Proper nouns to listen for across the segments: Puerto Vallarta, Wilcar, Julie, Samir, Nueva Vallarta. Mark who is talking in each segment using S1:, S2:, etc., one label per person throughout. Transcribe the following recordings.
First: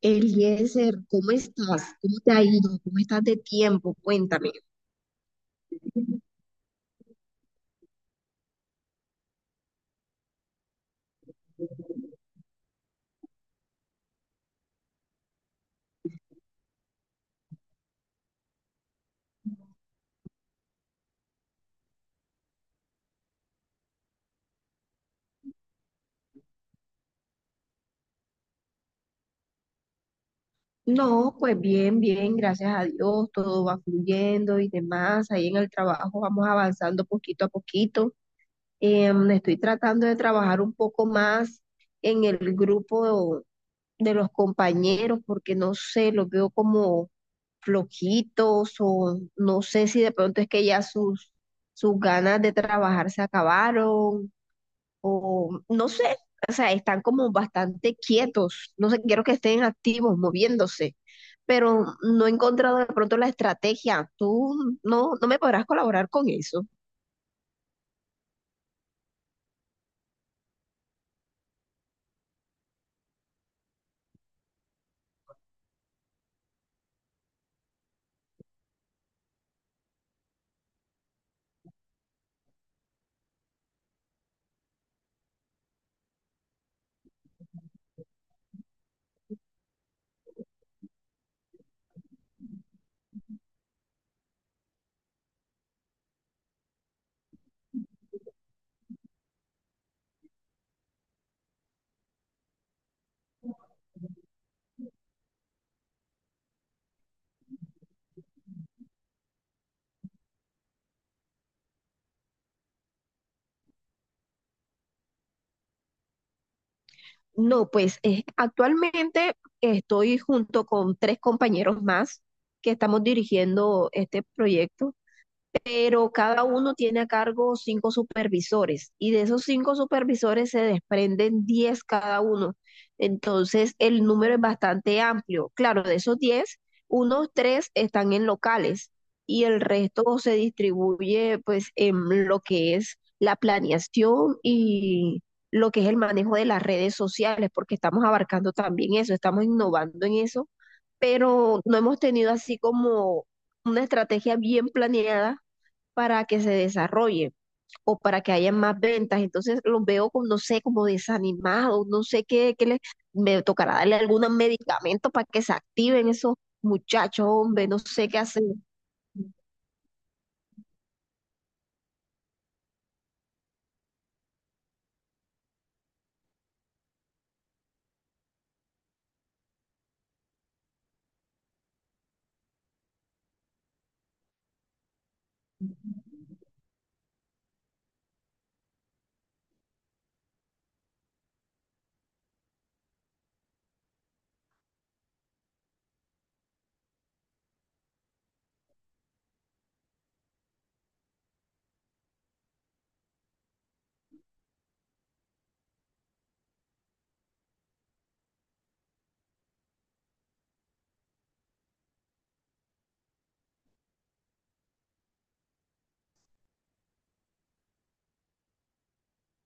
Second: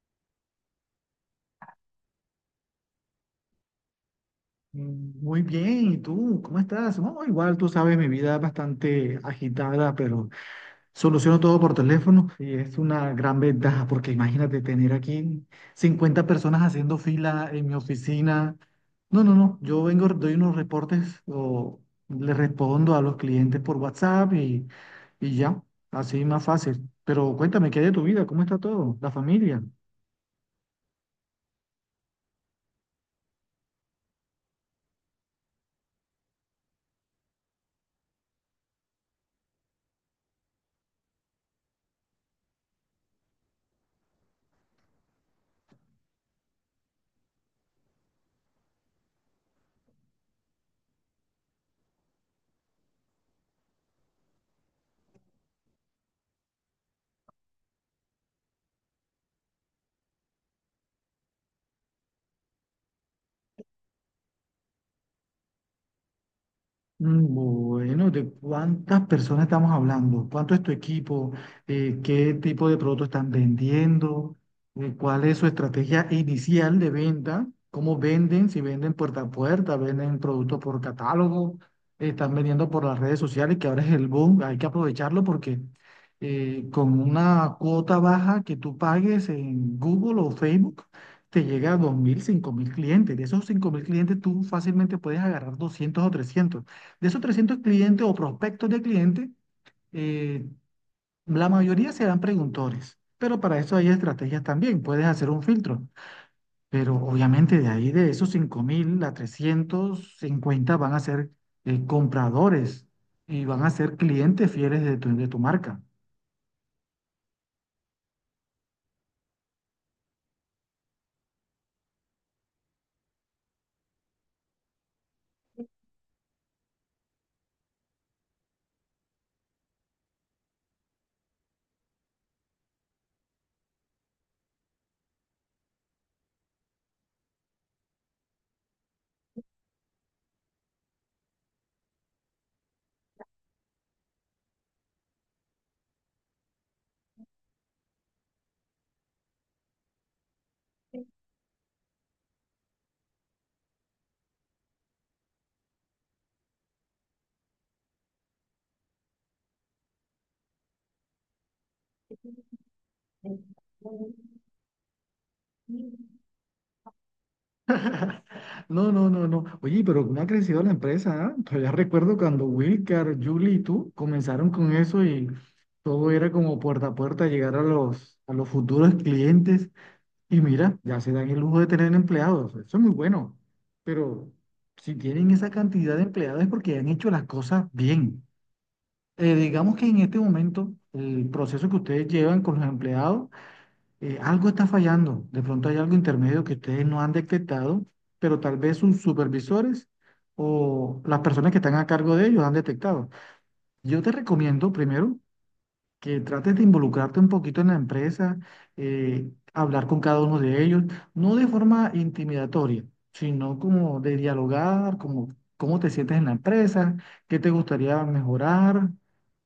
S1: Eliezer, ¿cómo estás? ¿Cómo te ha ido? ¿Cómo estás de tiempo? Cuéntame.
S2: Muy bien, ¿y tú? ¿Cómo estás? No, igual tú sabes, mi vida es bastante agitada, pero soluciono todo por teléfono y es una gran ventaja porque imagínate tener aquí 50 personas haciendo fila en mi oficina. No, no, no, yo vengo, doy unos reportes o le respondo a los clientes por WhatsApp y ya, así más fácil. Pero cuéntame, ¿qué hay de tu vida? ¿Cómo está todo? ¿La familia?
S1: No, pues bien, bien, gracias a Dios, todo va fluyendo y demás. Ahí en el trabajo vamos avanzando poquito a poquito. Estoy tratando de trabajar un poco más en el grupo de los compañeros porque no sé, los veo como flojitos o no sé si de pronto es que ya sus ganas de trabajar se acabaron o no sé, o sea, están como bastante quietos, no sé, quiero que estén activos, moviéndose, pero no he encontrado de pronto la estrategia. Tú no, No me podrás colaborar con eso.
S2: Bueno, ¿de cuántas personas estamos hablando? ¿Cuánto es tu equipo? ¿Qué tipo de producto están vendiendo? ¿Cuál es su estrategia inicial de venta? ¿Cómo venden? Si venden puerta a puerta, venden producto por catálogo, están vendiendo por las redes sociales, que ahora es el boom, hay que aprovecharlo porque con una cuota baja que tú pagues en Google o Facebook, te llega a 2.000, 5.000 clientes. De esos 5.000 clientes, tú fácilmente puedes agarrar 200 o 300. De esos 300 clientes o prospectos de clientes, eh, la mayoría serán preguntores, pero para eso hay estrategias también, puedes hacer un filtro, pero obviamente de ahí de esos 5.000 a 350 van a ser compradores y van a ser clientes fieles de tu marca.
S1: No, pues actualmente estoy junto con tres compañeros más que estamos dirigiendo este proyecto. Pero cada uno tiene a cargo cinco supervisores y de esos cinco supervisores se desprenden 10 cada uno. Entonces, el número es bastante amplio. Claro, de esos 10, unos tres están en locales y el resto se distribuye pues en lo que es la planeación y lo que es el manejo de las redes sociales, porque estamos abarcando también eso, estamos innovando en eso, pero no hemos tenido así como una estrategia bien planeada para que se desarrolle o para que haya más ventas. Entonces los veo como, no sé, como desanimados, no sé me tocará darle algún medicamento para que se activen esos muchachos, hombre, no sé qué hacer.
S2: No, no, no, no. Oye, pero ¿cómo ha crecido la empresa? ¿Ah? Todavía recuerdo cuando Wilcar, Julie y tú comenzaron con eso y todo era como puerta a puerta llegar a los futuros clientes. Y mira, ya se dan el lujo de tener empleados, eso es muy bueno, pero si tienen esa cantidad de empleados es porque han hecho las cosas bien. Digamos que en este momento el proceso que ustedes llevan con los empleados, algo está fallando, de pronto hay algo intermedio que ustedes no han detectado, pero tal vez sus supervisores o las personas que están a cargo de ellos han detectado. Yo te recomiendo primero que trates de involucrarte un poquito en la empresa, hablar con cada uno de ellos, no de forma intimidatoria, sino como de dialogar, como cómo te sientes en la empresa, qué te gustaría mejorar.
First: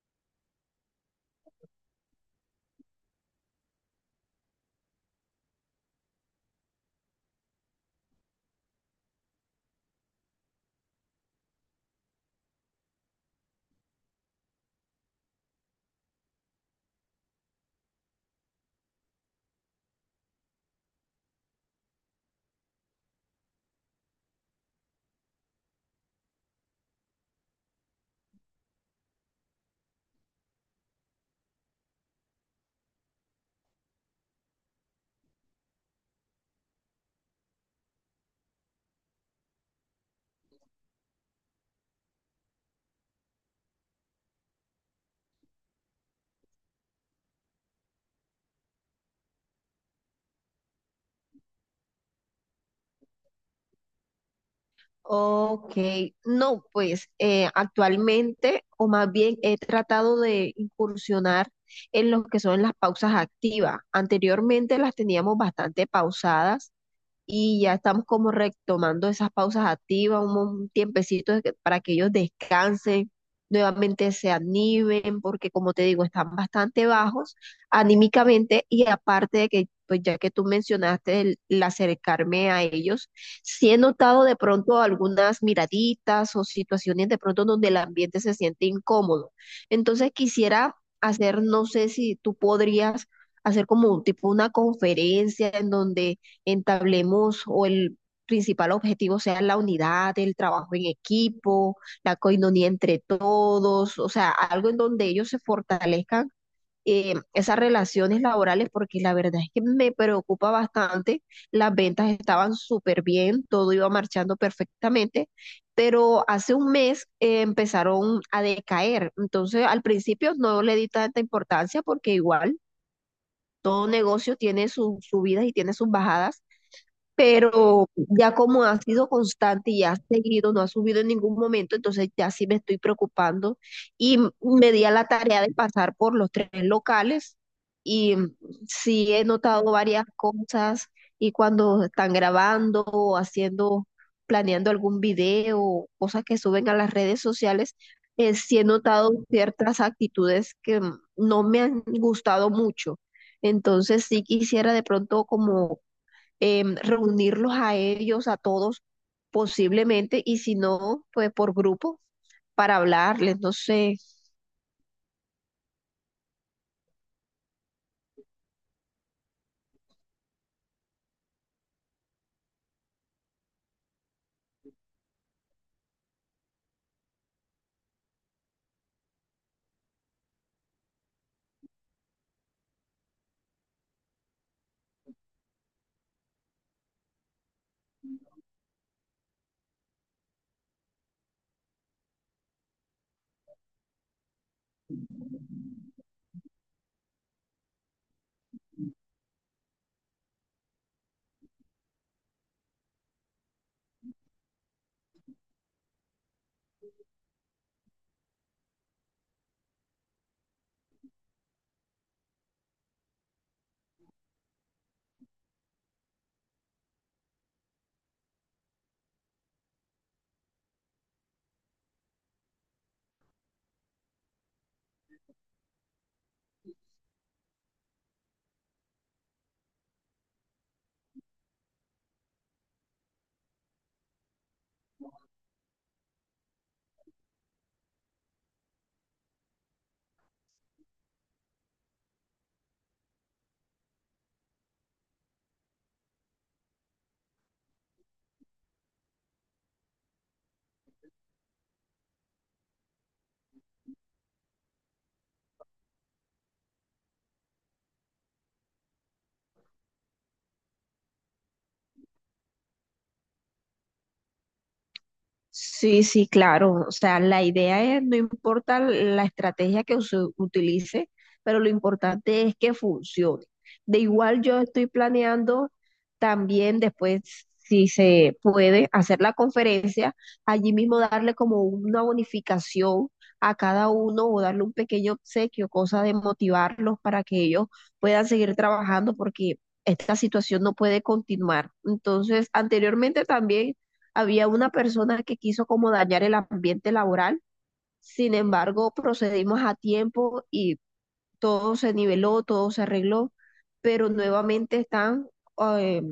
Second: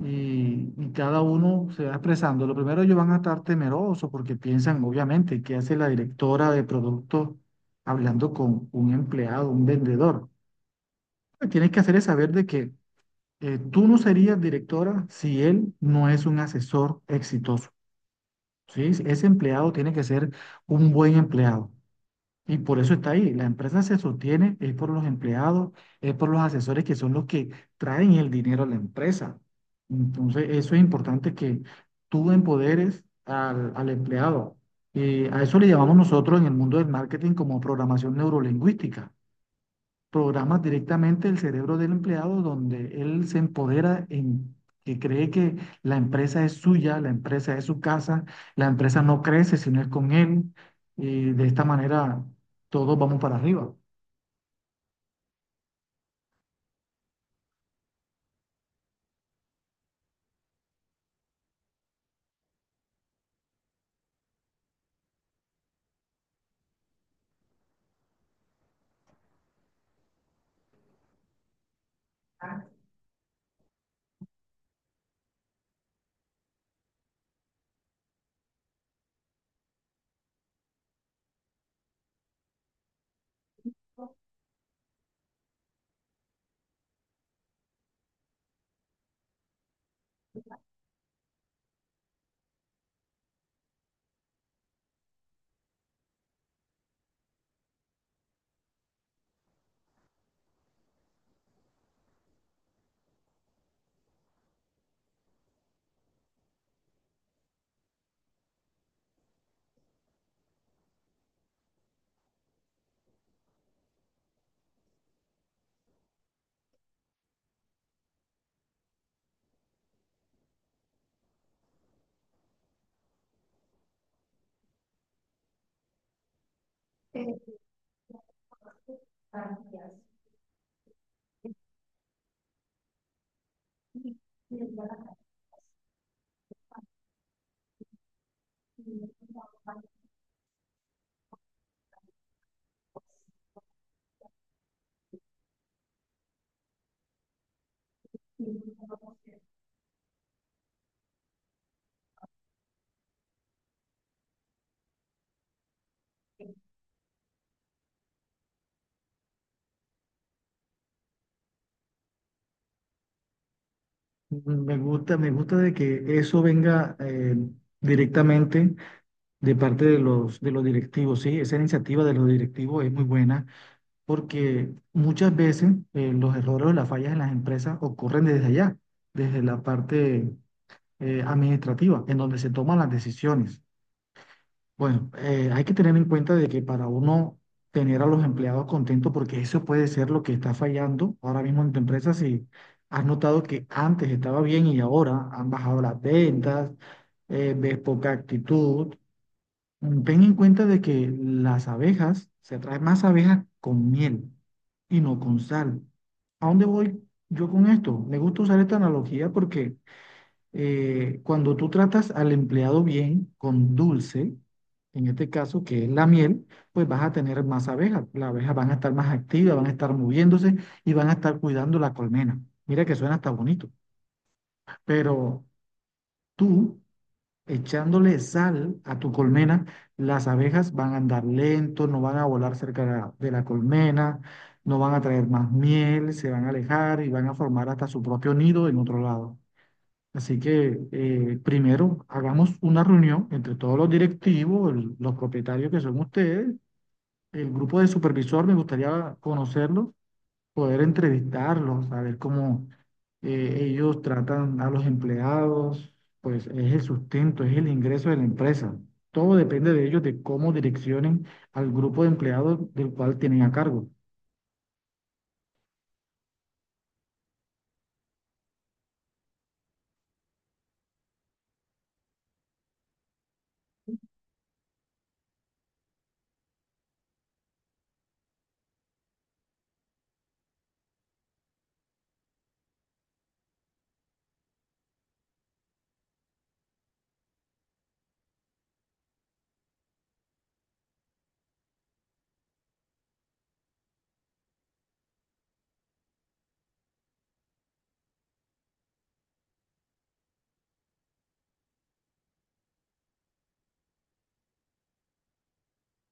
S2: Y cada uno se va expresando. Lo primero, ellos van a estar temerosos porque piensan, obviamente, qué hace la directora de producto hablando con un empleado, un vendedor. Lo que tienes que hacer es saber de que tú no serías directora si él no es un asesor exitoso. Sí, sí, ese empleado tiene que ser un buen empleado. Y por eso está ahí. La empresa se sostiene, es por los empleados, es por los asesores que son los que traen el dinero a la empresa. Entonces, eso es importante que tú empoderes al empleado. Y a eso le llamamos nosotros en el mundo del marketing como programación neurolingüística. Programas directamente el cerebro del empleado donde él se empodera en que cree que la empresa es suya, la empresa es su casa, la empresa no crece si no es con él y de esta manera todos vamos para arriba.
S1: Ok, no, pues actualmente, o más bien he tratado de incursionar en lo que son las pausas activas. Anteriormente las teníamos bastante pausadas y ya estamos como retomando esas pausas activas, un tiempecito para que ellos descansen, nuevamente se animen, porque como te digo, están bastante bajos anímicamente y aparte de que, pues ya que tú mencionaste el acercarme a ellos, sí he notado de pronto algunas miraditas o situaciones de pronto donde el ambiente se siente incómodo. Entonces quisiera hacer, no sé si tú podrías hacer como un tipo una conferencia en donde entablemos o el principal objetivo sea la unidad, el trabajo en equipo, la coinonía entre todos, o sea, algo en donde ellos se fortalezcan esas relaciones laborales, porque la verdad es que me preocupa bastante. Las ventas estaban súper bien, todo iba marchando perfectamente, pero hace un mes empezaron a decaer. Entonces, al principio no le di tanta importancia porque igual todo negocio tiene sus subidas y tiene sus bajadas, pero ya como ha sido constante y ha seguido, no ha subido en ningún momento, entonces ya sí me estoy preocupando y me di a la tarea de pasar por los tres locales y sí he notado varias cosas y cuando están grabando o haciendo, planeando algún video, cosas que suben a las redes sociales, sí he notado ciertas actitudes que no me han gustado mucho. Entonces sí quisiera de pronto como reunirlos a ellos, a todos posiblemente, y si no, pues por grupo para hablarles, no sé.
S2: Me gusta de que eso venga directamente de parte de los directivos, ¿sí? Esa iniciativa de los directivos es muy buena porque muchas veces los errores o las fallas en las empresas ocurren desde allá, desde la parte administrativa, en donde se toman las decisiones. Bueno, hay que tener en cuenta de que para uno tener a los empleados contentos, porque eso puede ser lo que está fallando ahora mismo en tu empresa, si has notado que antes estaba bien y ahora han bajado las ventas, ves poca actitud. Ten en cuenta de que las abejas, se traen más abejas con miel y no con sal. ¿A dónde voy yo con esto? Me gusta usar esta analogía porque cuando tú tratas al empleado bien con dulce, en este caso que es la miel, pues vas a tener más abejas. Las abejas van a estar más activas, van a estar moviéndose y van a estar cuidando la colmena. Mira que suena hasta bonito, pero tú echándole sal a tu colmena, las abejas van a andar lento, no van a volar cerca de la colmena, no van a traer más miel, se van a alejar y van a formar hasta su propio nido en otro lado. Así que primero hagamos una reunión entre todos los directivos, los propietarios que son ustedes, el grupo de supervisor, me gustaría conocerlos, poder entrevistarlos, saber cómo ellos tratan a los empleados, pues es el sustento, es el ingreso de la empresa. Todo depende de ellos, de cómo direccionen al grupo de empleados del cual tienen a cargo.
S1: Sí, sí, claro. O sea, la idea es, no importa la estrategia que se utilice, pero lo importante es que funcione. De igual yo estoy planeando también después, si se puede, hacer la conferencia, allí mismo darle como una bonificación a cada uno o darle un pequeño obsequio, cosa de motivarlos para que ellos puedan seguir trabajando porque esta situación no puede continuar. Entonces, anteriormente también... Había una persona que quiso como dañar el ambiente laboral, sin embargo, procedimos a tiempo y todo se niveló, todo se arregló, pero nuevamente están, eh,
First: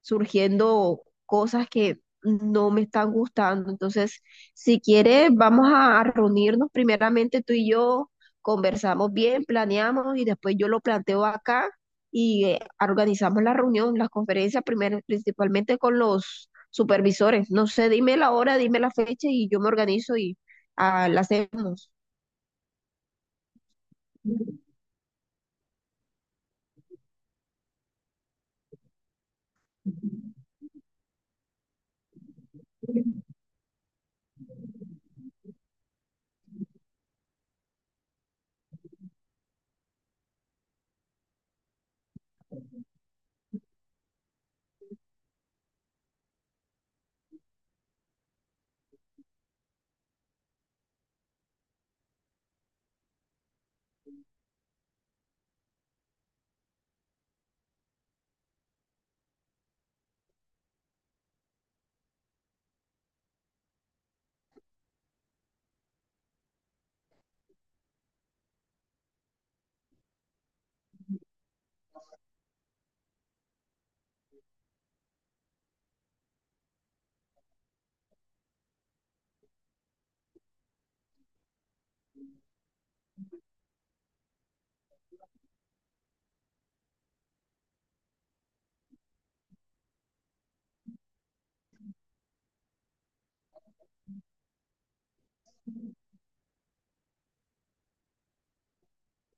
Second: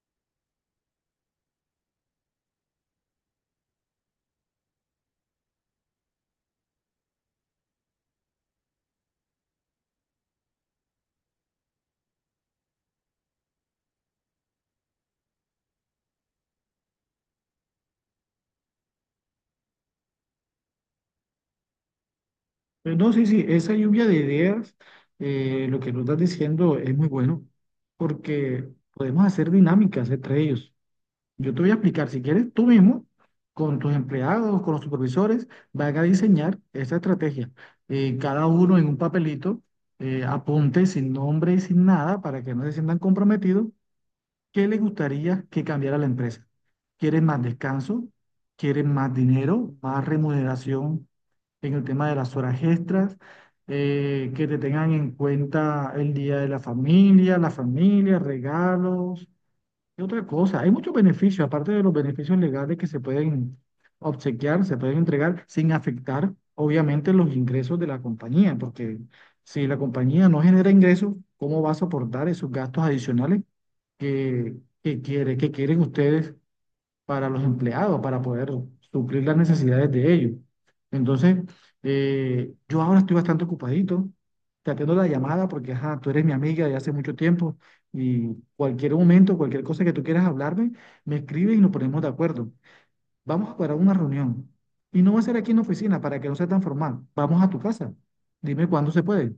S1: surgiendo cosas que no me están gustando. Entonces, si quieres, vamos a reunirnos primeramente tú y yo, conversamos bien, planeamos y después yo lo planteo acá y organizamos la reunión, las conferencias, primero, principalmente con los supervisores. No sé, dime la hora, dime la fecha y yo me organizo y la hacemos.
S2: No, sí, sí, esa lluvia de ideas, lo que nos estás diciendo es muy bueno, porque podemos hacer dinámicas entre ellos. Yo te voy a explicar, si quieres, tú mismo, con tus empleados, con los supervisores, van a diseñar esta estrategia. Cada uno en un papelito, apunte sin nombre y sin nada para que no se sientan comprometidos. ¿Qué le gustaría que cambiara la empresa? ¿Quieren más descanso? ¿Quieren más dinero? ¿Más remuneración en el tema de las horas extras? Que te tengan en cuenta el día de la familia, regalos. Y otra cosa, hay muchos beneficios, aparte de los beneficios legales que se pueden obsequiar, se pueden entregar sin afectar, obviamente, los ingresos de la compañía, porque si la compañía no genera ingresos, ¿cómo va a soportar esos gastos adicionales que, que quieren ustedes para los empleados, para poder suplir las necesidades de ellos? Entonces, yo ahora estoy bastante ocupadito. Te atiendo la llamada porque ajá, tú eres mi amiga de hace mucho tiempo y cualquier momento, cualquier cosa que tú quieras hablarme, me escribes y nos ponemos de acuerdo. Vamos a parar una reunión y no va a ser aquí en la oficina para que no sea tan formal. Vamos a tu casa. Dime cuándo se puede.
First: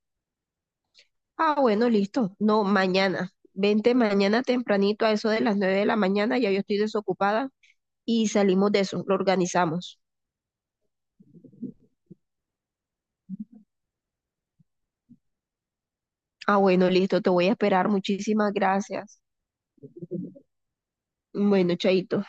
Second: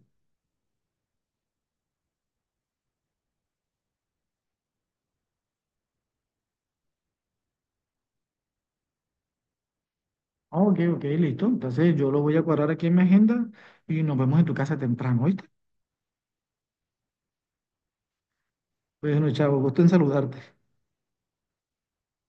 S1: Ah, bueno, listo. No, mañana. Vente mañana tempranito a eso de las 9 de la mañana, ya yo estoy desocupada y salimos de eso, lo organizamos.
S2: Ah, ok, ok, listo. Entonces yo lo voy a cuadrar aquí en mi agenda y nos vemos en tu casa temprano, ¿oíste?
S1: Ah, bueno, listo, te voy a esperar. Muchísimas gracias.
S2: Bueno, chavo, gusto en saludarte.
S1: Bueno, chaito.